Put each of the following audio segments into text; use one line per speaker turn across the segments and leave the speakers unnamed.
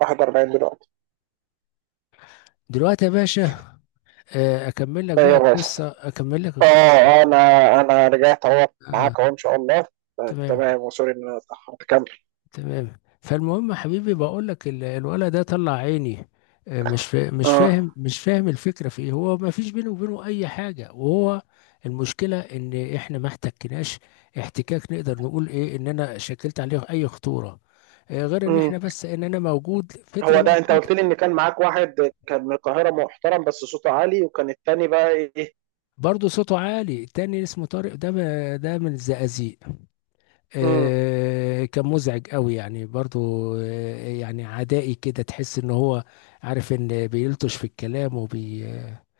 41 دلوقتي.
دلوقتي يا باشا. اكمل لك بقى
ايوه بس.
القصه، اكمل لك القصه
اه انا انا رجعت اهو
آه
معاك اهو ان شاء الله.
تمام
تمام، وسوري ان انا اتاخرت، كمل.
تمام. فالمهم يا حبيبي، بقول لك الولد ده طلع عيني. مش فاهم،
اه.
مش فاهم الفكره في ايه. هو ما فيش بينه وبينه اي حاجه، وهو المشكله ان احنا ما احتكناش احتكاك نقدر نقول ايه ان انا شكلت عليه اي خطوره، غير ان
امم.
احنا، بس ان انا موجود فتره
هو ده انت
مؤقته.
قلت لي ان كان معاك واحد كان من القاهره محترم بس صوته عالي، وكان التاني بقى ايه؟
برضه صوته عالي، التاني اسمه طارق ده، ده من الزقازيق.
امم.
كان مزعج قوي يعني، برضو يعني عدائي كده، تحس ان هو عارف ان بيلطش في الكلام وبي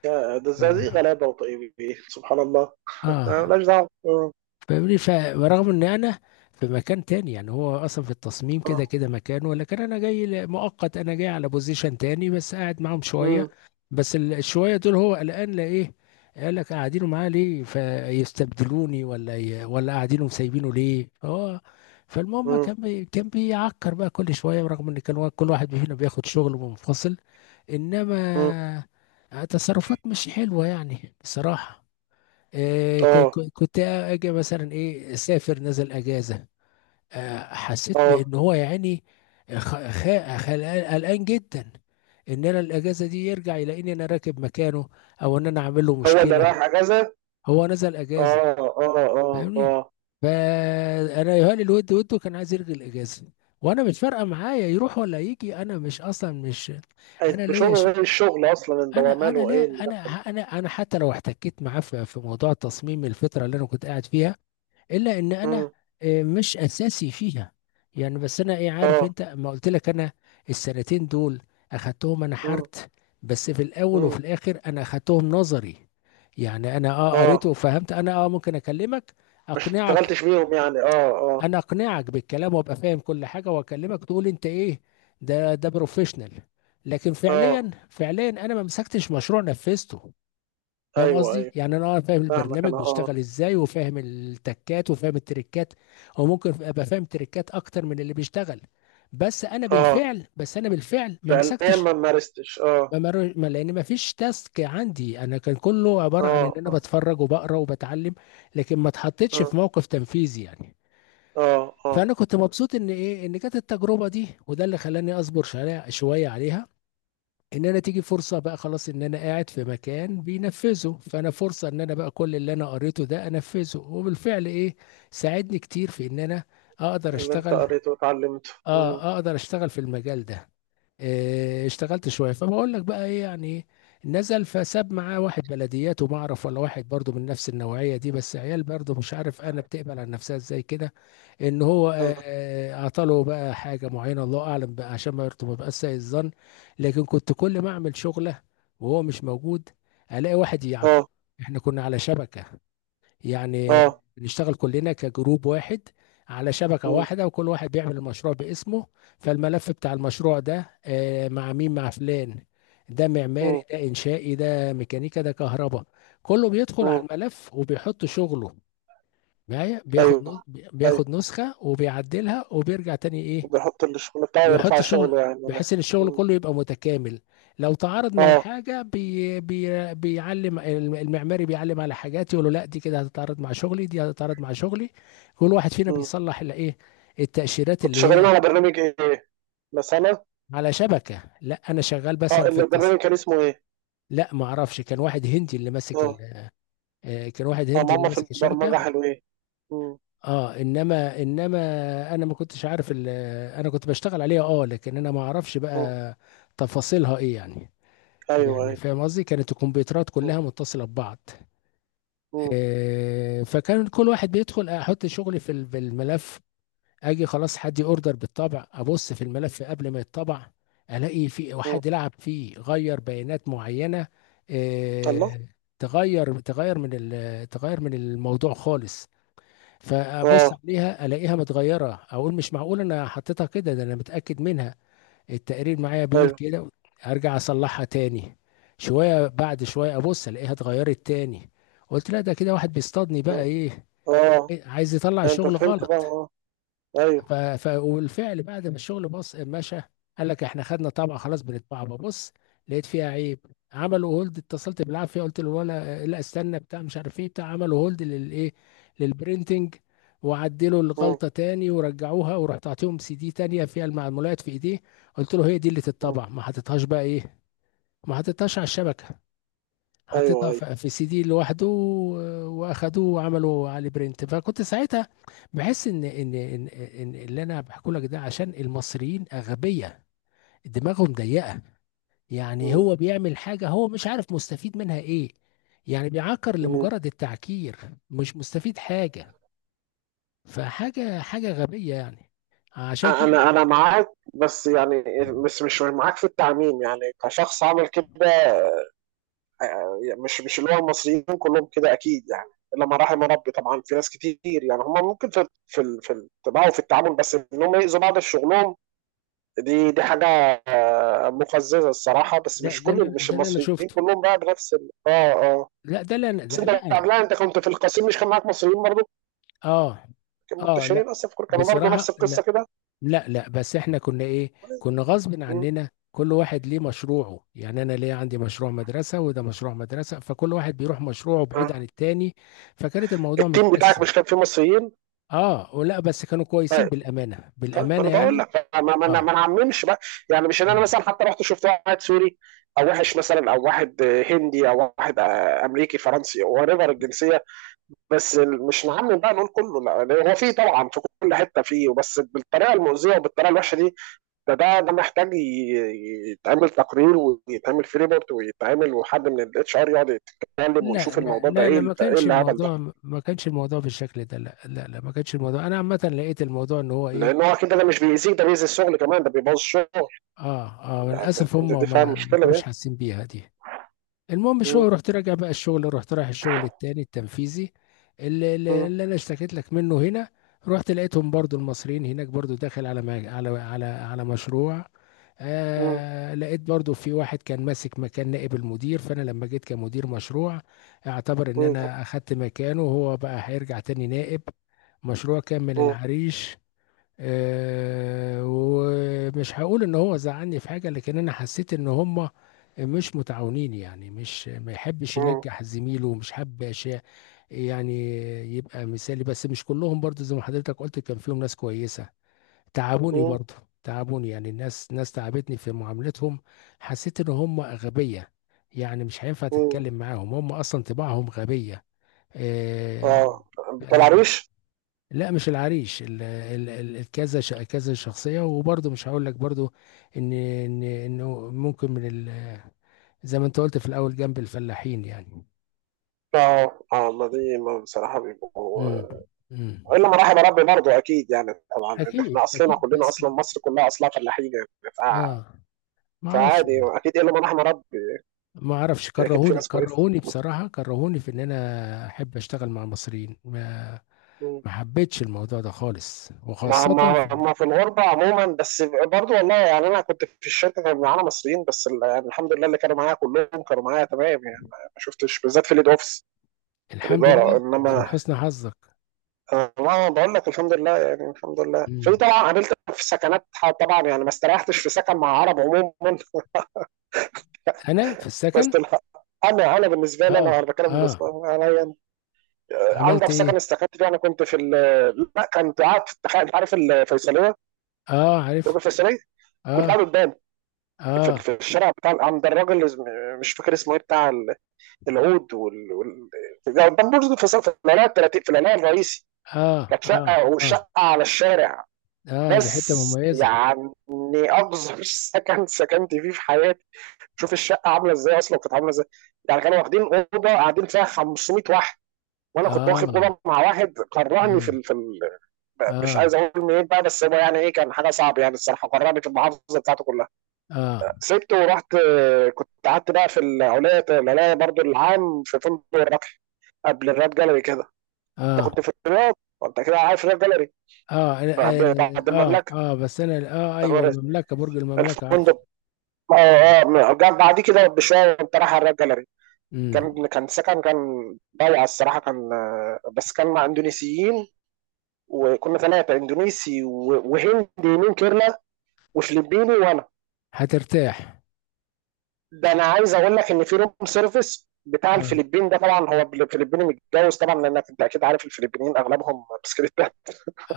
ده الزقازيق
اه
غلابه وطيب، سبحان الله
آه.
مالناش دعوه. آه،
فاهمني. ورغم ان انا في مكان تاني، يعني هو اصلا في التصميم كده
آه،
كده مكانه، لكن انا جاي مؤقت، انا جاي على بوزيشن تاني، بس قاعد معاهم شويه.
مم،
بس الشويه دول هو قلقان لايه. قال لك قاعدينه معاه ليه فيستبدلوني، ولا قاعدينه مسايبينه ليه. اه فالمهم
مم،
كان كان بيعكر بقى كل شويه، برغم ان كان كل واحد فينا بياخد شغل منفصل،
مم.
انما تصرفات مش حلوه يعني بصراحه.
اه
كنت اجي مثلا ايه، سافر، نزل اجازه. حسيت
اه.
بان هو يعني قلقان جدا ان انا الاجازه دي يرجع يلاقيني انا راكب مكانه، او ان انا عامل له
هو اللي
مشكله.
رايح اجازه؟
هو نزل اجازه،
اه اه اه
فاهمني،
اه.
فانا يهالي الود، وده كان عايز يلغي الاجازه، وانا مش فارقه معايا يروح ولا يجي، انا مش اصلا مش. انا
انت
ليا
شغل
ش...
غير الشغل اصلا، انت هو
انا
ماله
ليه
ايه اللي
انا،
دخل؟
انا حتى لو احتكيت معاه في في موضوع تصميم الفتره اللي انا كنت قاعد فيها، الا ان انا
مم،
مش اساسي فيها. يعني بس انا ايه، عارف
اه،
انت ما قلت لك انا السنتين دول اخدتهم انا
مم.
حرت، بس في الاول وفي
مم.
الاخر انا اخدتهم نظري. يعني انا اه
اه،
قريت وفهمت، انا اه ممكن اكلمك،
ما
اقنعك،
اشتغلتش بيهم يعني، اه اه
انا اقنعك بالكلام وابقى فاهم كل حاجه، واكلمك تقول انت ايه. ده ده بروفيشنال، لكن
اه.
فعليا فعليا انا ما مسكتش مشروع نفذته. فاهم
ايوه
قصدي؟
ايوه،
يعني انا اه فاهم
فاهمك
البرنامج
انا، اه.
بيشتغل ازاي، وفاهم التكات، وفاهم التريكات، او ممكن ابقى فاهم تريكات اكتر من اللي بيشتغل. بس انا
اه،
بالفعل، بس انا بالفعل ما
فعليا
مسكتش.
ما مارستش، اه
ما مر- ما- لان ما فيش تاسك عندي، انا كان كله عباره عن ان
اه.
انا
اه
بتفرج وبقرا وبتعلم، لكن ما اتحطيتش
اه
في موقف تنفيذي يعني.
اه اه.
فانا كنت مبسوط ان ايه، ان جت التجربه دي، وده اللي خلاني اصبر شويه شويه عليها. ان انا تيجي فرصه بقى خلاص، ان انا قاعد في مكان بينفذه، فانا فرصه ان انا بقى كل اللي انا قريته ده انفذه، وبالفعل ايه، ساعدني كتير في ان انا اقدر
اللي انت
اشتغل.
قريته وتعلمته، اه
اه اقدر اشتغل في المجال ده. اشتغلت شويه. فبقول لك بقى ايه يعني نزل فساب معاه واحد بلديات، وما اعرف، ولا واحد برضه من نفس النوعيه دي، بس عيال برضه مش عارف انا بتقبل على نفسها ازاي كده. ان هو اعطاله بقى حاجه معينه، الله اعلم بقى، عشان ما يبقاش سيء الظن. لكن كنت كل ما اعمل شغله وهو مش موجود، الاقي واحد يعاقب.
اه
احنا كنا على شبكه، يعني
اه.
نشتغل كلنا كجروب واحد، على شبكة
مم.
واحدة، وكل واحد بيعمل المشروع باسمه. فالملف بتاع المشروع ده مع مين؟ مع فلان، ده معماري،
مم.
ده إنشائي، ده ميكانيكا، ده كهرباء. كله بيدخل على
مم.
الملف وبيحط شغله. معايا
ايوه ايوه.
بياخد نسخة وبيعدلها وبيرجع تاني ايه،
وبيحط الشغل بتاعه
يحط
ويرفع
شغل،
شغله يعني ولا؟
بحيث ان الشغل
مم.
كله يبقى متكامل. لو تعارض مع
اه.
حاجه بي بي بيعلم المعماري، بيعلم على حاجات يقول له لا، دي كده هتتعارض مع شغلي، دي هتتعارض مع شغلي. كل واحد فينا
مم.
بيصلح اللي ايه، التأشيرات
كنت
اللي
شغالين
هي.
على برنامج ايه؟ بس انا
على شبكه، لا انا شغال
اه،
مثلا في التص.
البرنامج كان اسمه ايه؟
لا ما اعرفش، كان واحد هندي اللي ماسك
اه
كان واحد
اه.
هندي اللي
ماما في
ماسك
البرمجة
الشبكه.
حلوين. مم.
اه انما انما انا ما كنتش عارف انا كنت بشتغل عليها اه، لكن انا ما اعرفش
مم.
بقى تفاصيلها ايه يعني.
ايوه
يعني
ايوه.
فاهم قصدي، كانت الكمبيوترات كلها متصلة ببعض.
مم.
فكان كل واحد بيدخل، احط شغلي في في الملف. اجي خلاص، حد اوردر بالطبع، ابص في الملف قبل ما يتطبع، الاقي في
مم.
واحد لعب فيه، غير بيانات معينة.
الله.
آه، تغير من تغير من الموضوع خالص. فابص
اه
عليها الاقيها متغيرة، اقول مش معقول انا حطيتها كده، ده انا متأكد منها، التقرير معايا بيقول
ايوه
كده. ارجع اصلحها تاني. شويه بعد شويه ابص الاقيها اتغيرت تاني. قلت لا، ده كده واحد بيصطادني بقى
اه.
ايه.
آه.
عايز يطلع
لا، انت
الشغل
فهمت بقى،
غلط.
اه. ايوه.
والفعل بعد ما الشغل بص مشى، قال لك احنا خدنا طبعه خلاص، بنطبعها. ببص لقيت فيها عيب. عملوا هولد، اتصلت بالعافيه قلت له ولا لا استنى بتاع مش عارف ايه، بتاع عملوا هولد للايه، للبرينتنج، وعدلوا
مم.
الغلطه تاني ورجعوها. ورحت اعطيهم سي دي تانيه فيها المعلومات في ايديه. قلت له هي دي اللي
مم.
تتطبع، ما حطيتهاش بقى ايه، ما حطيتهاش على الشبكه،
ايوه
حطيتها
ايوه.
في سي دي لوحده، واخدوه وعملوا عليه برنت. فكنت ساعتها بحس إن اللي انا بحكي لك ده، عشان المصريين اغبياء، دماغهم ضيقه. يعني
مم.
هو بيعمل حاجه، هو مش عارف مستفيد منها ايه. يعني بيعكر
مم.
لمجرد التعكير، مش مستفيد حاجه، فحاجه حاجه غبيه يعني. عشان كده
انا معاك، بس يعني مش معاك في التعميم يعني كشخص عمل كده، مش اللي هو المصريين كلهم كده اكيد يعني. الا ما رحم ربي طبعا، في ناس كتير يعني هم ممكن في في الطباع وفي التعامل، بس ان هم يأذوا بعض في شغلهم، دي حاجه مقززه الصراحه. بس مش كل مش
ده اللي انا
المصريين
شفته.
كلهم بقى بنفس اه، آه.
لا ده اللي انا،
بس
ده لا
انت
انا
قبلها، انت كنت في القصيم، مش كان معاك مصريين برضه؟
اه
كانوا
اه. لا
منتشرين اصلا في كوريا، كانوا برضه نفس
بصراحه لا.
القصه كده.
لا بس احنا كنا ايه، كنا غصب
مم.
عننا كل واحد ليه مشروعه، يعني انا ليه عندي مشروع مدرسة، وده مشروع مدرسة، فكل واحد بيروح مشروعه بعيد عن
آه.
التاني. فكانت الموضوع
التيم بتاعك
متقسم.
مش كان فيه مصريين؟
اه ولا، بس كانوا كويسين بالأمانة،
طيب، ما
بالأمانة
انا بقول
يعني.
لك ما
اه
نعممش بقى. يعني مش ان انا
اه.
مثلا حتى رحت شفت واحد سوري او وحش مثلا، او واحد هندي، او واحد امريكي، فرنسي، او ريفر الجنسيه. بس مش نعمم بقى نقول كله. لا، هو في طبعا في كل حته فيه، بس بالطريقه المؤذيه وبالطريقه الوحشه دي، ده ده محتاج يتعمل تقرير ويتعمل في ريبورت، ويتعمل وحد من الاتش ار يقعد يتكلم
لا
ويشوف
لا
الموضوع ده
لا لا
ايه،
ما
ده ايه
كانش
الهبل ده؟
الموضوع، ما كانش الموضوع بالشكل ده. لا ما كانش الموضوع، انا عامة لقيت الموضوع ان هو ايه.
لان هو كده ده مش بيأذيك، ده بيأذي الشغل كمان، ده بيبوظ الشغل.
اه اه
ده
للاسف هم
ده، دي فاهم
ما ما
مشكلة ده.
كانوش حاسين بيها دي. المهم شو
م-
رحت راجع بقى الشغل، رحت رايح الشغل التاني التنفيذي اللي, اللي
م-
اللي انا اشتكيت لك منه هنا. رحت لقيتهم برضو المصريين هناك برضو داخل على ما على على على مشروع.
م-
آه لقيت برضو في واحد كان ماسك مكان نائب المدير، فانا لما جيت كمدير مشروع، اعتبر ان
م-
انا اخدت مكانه، وهو بقى هيرجع تاني نائب مشروع. كان من
م-
العريش. ومش هقول ان هو زعلني في حاجه، لكن انا حسيت ان هم مش متعاونين. يعني مش، ما يحبش
م-
ينجح زميله، ومش حابب أشياء- يعني يبقى مثالي. بس مش كلهم برضو، زي ما حضرتك قلت كان فيهم ناس كويسه. تعبوني
م-
برضو. تعبوني يعني، الناس ناس تعبتني في معاملتهم. حسيت ان هم غبيه، يعني مش هينفع
م.
تتكلم معاهم، هم اصلا طباعهم غبيه. آه،
اه، بتاع
آه،
العريش.
لا مش العريش، الكذا، كذا شخصيه. وبرضه مش هقول لك برضه ان ان انه ممكن من زي ما انت قلت في الاول، جنب الفلاحين يعني.
اه اه، ما دي ما بصراحة بيبقوا،
امم امم
الا ما رحم ربي برضه اكيد، يعني طبعا إن
اكيد
احنا اصلنا
اكيد،
كلنا
بس
اصلا مصر كلها اصلا فلاحين يعني، ف-
اه ما اعرفش
فعادي
والله.
اكيد الا ما رحم ربي.
ما اعرفش،
في اكيد في
كرهوني،
ناس كويسه.
كرهوني بصراحه، كرهوني في ان انا احب اشتغل مع مصريين ما.
مم.
ما حبيتش الموضوع ده خالص،
ما
وخاصه
ما ما في الغربة عموما، بس برضو والله يعني أنا كنت في الشركة كان معانا مصريين، بس يعني الحمد لله اللي كانوا معايا كلهم كانوا معايا تمام، يعني ما شفتش، بالذات في الإيد أوفيس،
في
في
الحمد
الإدارة.
لله، ده من
إنما
حسن حظك.
أنا ما بقول لك الحمد لله يعني، الحمد لله، في
امم
طبعا قابلت في سكنات، طبعا يعني ما استريحتش في سكن مع عرب عموما
انا في
بس
السكن.
أنا بالنسبة لي
اه
أنا بتكلم، بس
اه.
أنا يعني، آه،
عملت
عندي في سكن
ايه؟
استكنت فيه، أنا كنت في لا، كنت قاعد في التخيل، عارف الفيصلية،
اه
برج
عارف.
الفيصلية. كنت
اه
قاعد قدام، في
اه
في الشارع بتاع عند الراجل اللي مش فاكر اسمه ايه، بتاع العود ده قدام برج الفيصل في العلاقه 30، في العلاقه الرئيسي.
اه
كانت
اه
شقه،
اه
وشقه على الشارع،
اه، دي حتة
بس
مميزة.
يعني اقذر سكن سكنت فيه في حياتي. شوف الشقه عامله ازاي، اصلا كانت عامله ازاي. يعني كانوا واخدين اوضه قاعدين فيها 500 واحد، وانا كنت واخد
اه
اوضه مع واحد قرعني في
اه
ال... في ال... مش
اه
عايز اقول منين بقى، بس هو يعني ايه، كان حاجه صعبه يعني الصراحه، قرعني في المحافظه بتاعته كلها.
اه
سبته ورحت، آه، كنت قعدت بقى في العليا، العليا برضو، العام، في فندق الربح، قبل الراب جاليري كده. انت
اه
كنت في الرياض وانت كده عارف الراب جاليري،
اه
بعد
أنا- اه اه
المملكه
بس انا اه، ايوه، المملكة، برج المملكة عارفه.
الفندق. اه اه، جنب بعديه كده بشويه وانت رايح على الراب جاليري.
امم
كان سكن، كان ضايع الصراحه، كان آه، بس كان مع اندونيسيين، وكنا ثلاثه، اندونيسي وهندي من كيرلا، وفلبيني، وانا.
هترتاح.
ده انا عايز اقول لك ان في روم سيرفيس بتاع
اه
الفلبين ده، طبعا هو الفلبيني متجوز طبعا، لانك انت اكيد عارف الفلبينيين اغلبهم بسكريت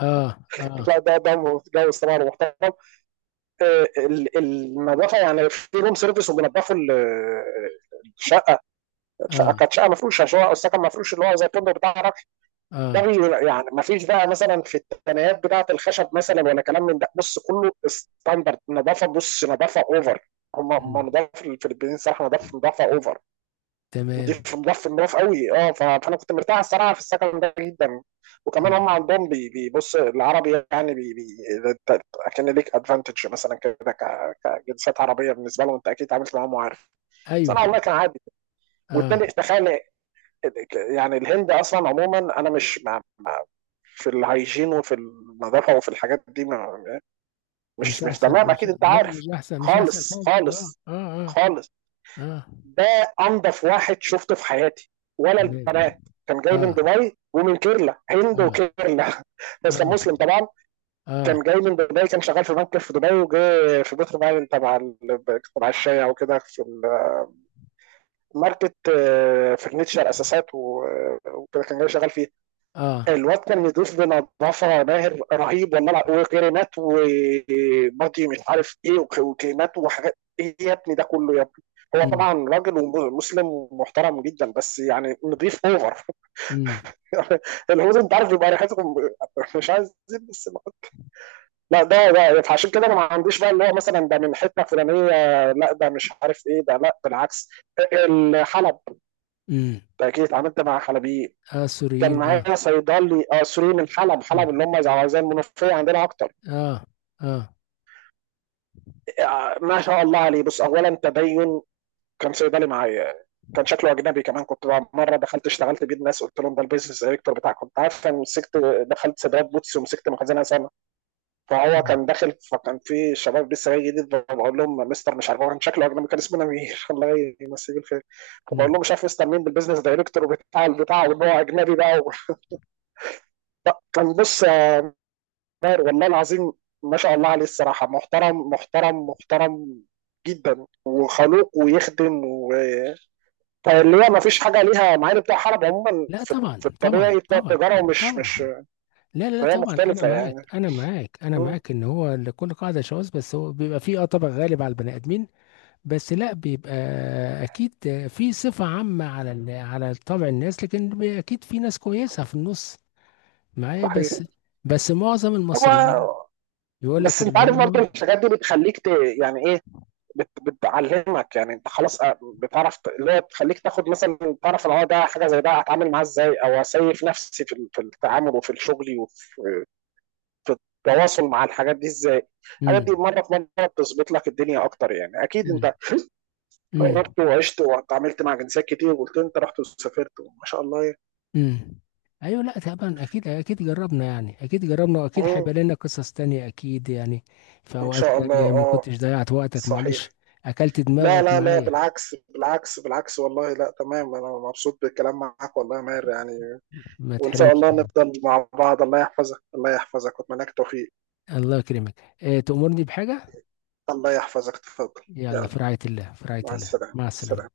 اه اه
لا، ده متجوز طبعا ومحترم، آه، النظافه يعني في روم سيرفيس، وبينضفوا الشقه. الشقه
اه
كانت شقه مفروشه، شقه او سكن مفروش، اللي هو زي الفندق بتاع الرقم ده.
اه.
يعني ما فيش بقى مثلا في التنايات بتاعه الخشب مثلا، ولا كلام من ده. بص، كله ستاندرد نظافه، بص، نظافه اوفر. هم
امم
هم نظافه الفلبينيين صراحه، نظافه، نظافه اوفر،
تمام.
نضيف، مضاف قوي. اه، فانا كنت مرتاح الصراحه في السكن ده جدا. وكمان هم
آه.
عندهم بيبص العربي، يعني بي بي ده-، كان ليك ادفانتج مثلا كده، كجنسيات عربيه بالنسبه لهم، انت اكيد اتعاملت معاهم وعارف. بس انا
ايوه.
والله كان عادي.
اه.
والتاني، تخيل، يعني الهند اصلا عموما، انا مش في الهيجين وفي النظافه وفي الحاجات دي، ما-،
مش
مش
احسن،
تمام،
مش،
اكيد انت
لا
عارف.
مش احسن، مش احسن
خالص
حاجة. اه
خالص
اه اه
خالص.
اه.
ده انضف واحد شفته في حياتي، ولا
تمام.
البنات. كان جاي من
اه
دبي ومن كيرلا، هند
اه
وكيرلا بس كان
اه
مسلم طبعا.
اه.
كان جاي من دبي، كان شغال في بنك في دبي، وجاي في بيتر باين تبع تبع الشاي او كده، في الماركت، آه، فرنتشر، اساسات، آه، وكده كان جاي شغال فيه.
آه.
الواد كان يضيف بنظافه، ماهر رهيب، والملعب، وكريمات، وماضي، مش عارف ايه، وكلمات وحاجات، ايه يا ابني ده كله يا ابني؟ هو
امم
طبعا راجل ومسلم ومحترم جدا، بس يعني نضيف اوفر
امم
الهنود انت عارف بيبقى ريحتهم، مش عايز زيت، بس ما-، لا، ده فعشان كده انا ما عنديش بقى اللي هو مثلا ده من حته فلانيه، لا، ده مش عارف ايه ده، لا بالعكس. الحلب
امم
ده اكيد اتعاملت مع حلبيين.
اه،
كان
السوريين اه.
معايا صيدلي، آه، سوري من حلب، حلب
امم
اللي هم زي المنوفيه عندنا اكتر.
اه اه.
آه، ما شاء الله عليه، بص، اولا تدين. كان صيدلي معايا، كان شكله اجنبي كمان. كنت بقى مره دخلت اشتغلت بيه الناس، قلت لهم ده البيزنس دايركتور بتاعك. كنت عارف انا مسكت، دخلت سباقات بوتس ومسكت مخزنها سنه. فهو
امم
كان داخل، فكان في شباب لسه جاي جديد، بقول لهم مستر مش عارف، هو كان شكله اجنبي، كان اسمه نمير الله يمسيه بالخير. فبقول
أمم.
لهم مش عارف مستر مين، بالبيزنس دايركتور بتاع البتاع، وان هو اجنبي بقى. كان بص، آه، طاهر والله العظيم، ما شاء الله عليه الصراحة، محترم محترم محترم جدا، وخلوق، ويخدم، و فاللي هي ما فيش حاجة ليها، مع ان بتوع حرب عموما
لا
في,
طبعا
في
طبعا
الطبيعي، بتوع
طبعا
التجارة، ومش
طبعا.
مش.
لا لا لا
فهي
طبعا، انا
مختلفة
معاك،
يعني.
انا معاك، انا
م،
معاك. ان هو لكل قاعده شواذ، بس هو بيبقى فيه اه طبع غالب على البني ادمين. بس لا بيبقى اكيد في صفه عامه على على طبع الناس، لكن اكيد في ناس كويسه في النص معايا بس.
صحيح.
بس معظم المصريين
هو
يقول لك
بس
ان
انت عارف برضه
هم.
الحاجات دي بتخليك ت...، يعني ايه، بتعلمك، يعني انت خلاص، بتعرف اللي هي بتخليك تاخد مثلا، تعرف ان هو ده حاجه زي ده هتعامل معاه ازاي، او اسيف نفسي في في التعامل وفي الشغل وفي في التواصل مع الحاجات دي ازاي. الحاجات دي
امم
مره في مره بتظبط لك الدنيا اكتر، يعني اكيد انت
امم
جربت وعشت واتعاملت مع جنسيات كتير، وقلت انت رحت وسافرت ما شاء الله يعني.
امم ايوه. لا طبعا اكيد اكيد جربنا يعني، اكيد جربنا، واكيد
مم.
هيبقى لنا قصص تانية اكيد يعني، في
ان
اوقات
شاء الله،
تانية ما
اه.
كنتش ضيعت وقتك معلش،
صحيح.
اكلت
لا
دماغك
لا لا
معايا.
بالعكس بالعكس، والله، لا، تمام، انا مبسوط بالكلام معاك والله يا ماهر يعني.
ما
وان شاء
تحرمش.
الله نفضل مع بعض، الله يحفظك، الله يحفظك، واتمنى لك توفيق.
الله يكرمك. إيه، تأمرني بحاجة؟
الله يحفظك، تفضل.
يلا، في
يلا،
رعاية الله، في رعاية
مع
الله،
السلامه، مع
مع السلامة.
السلامه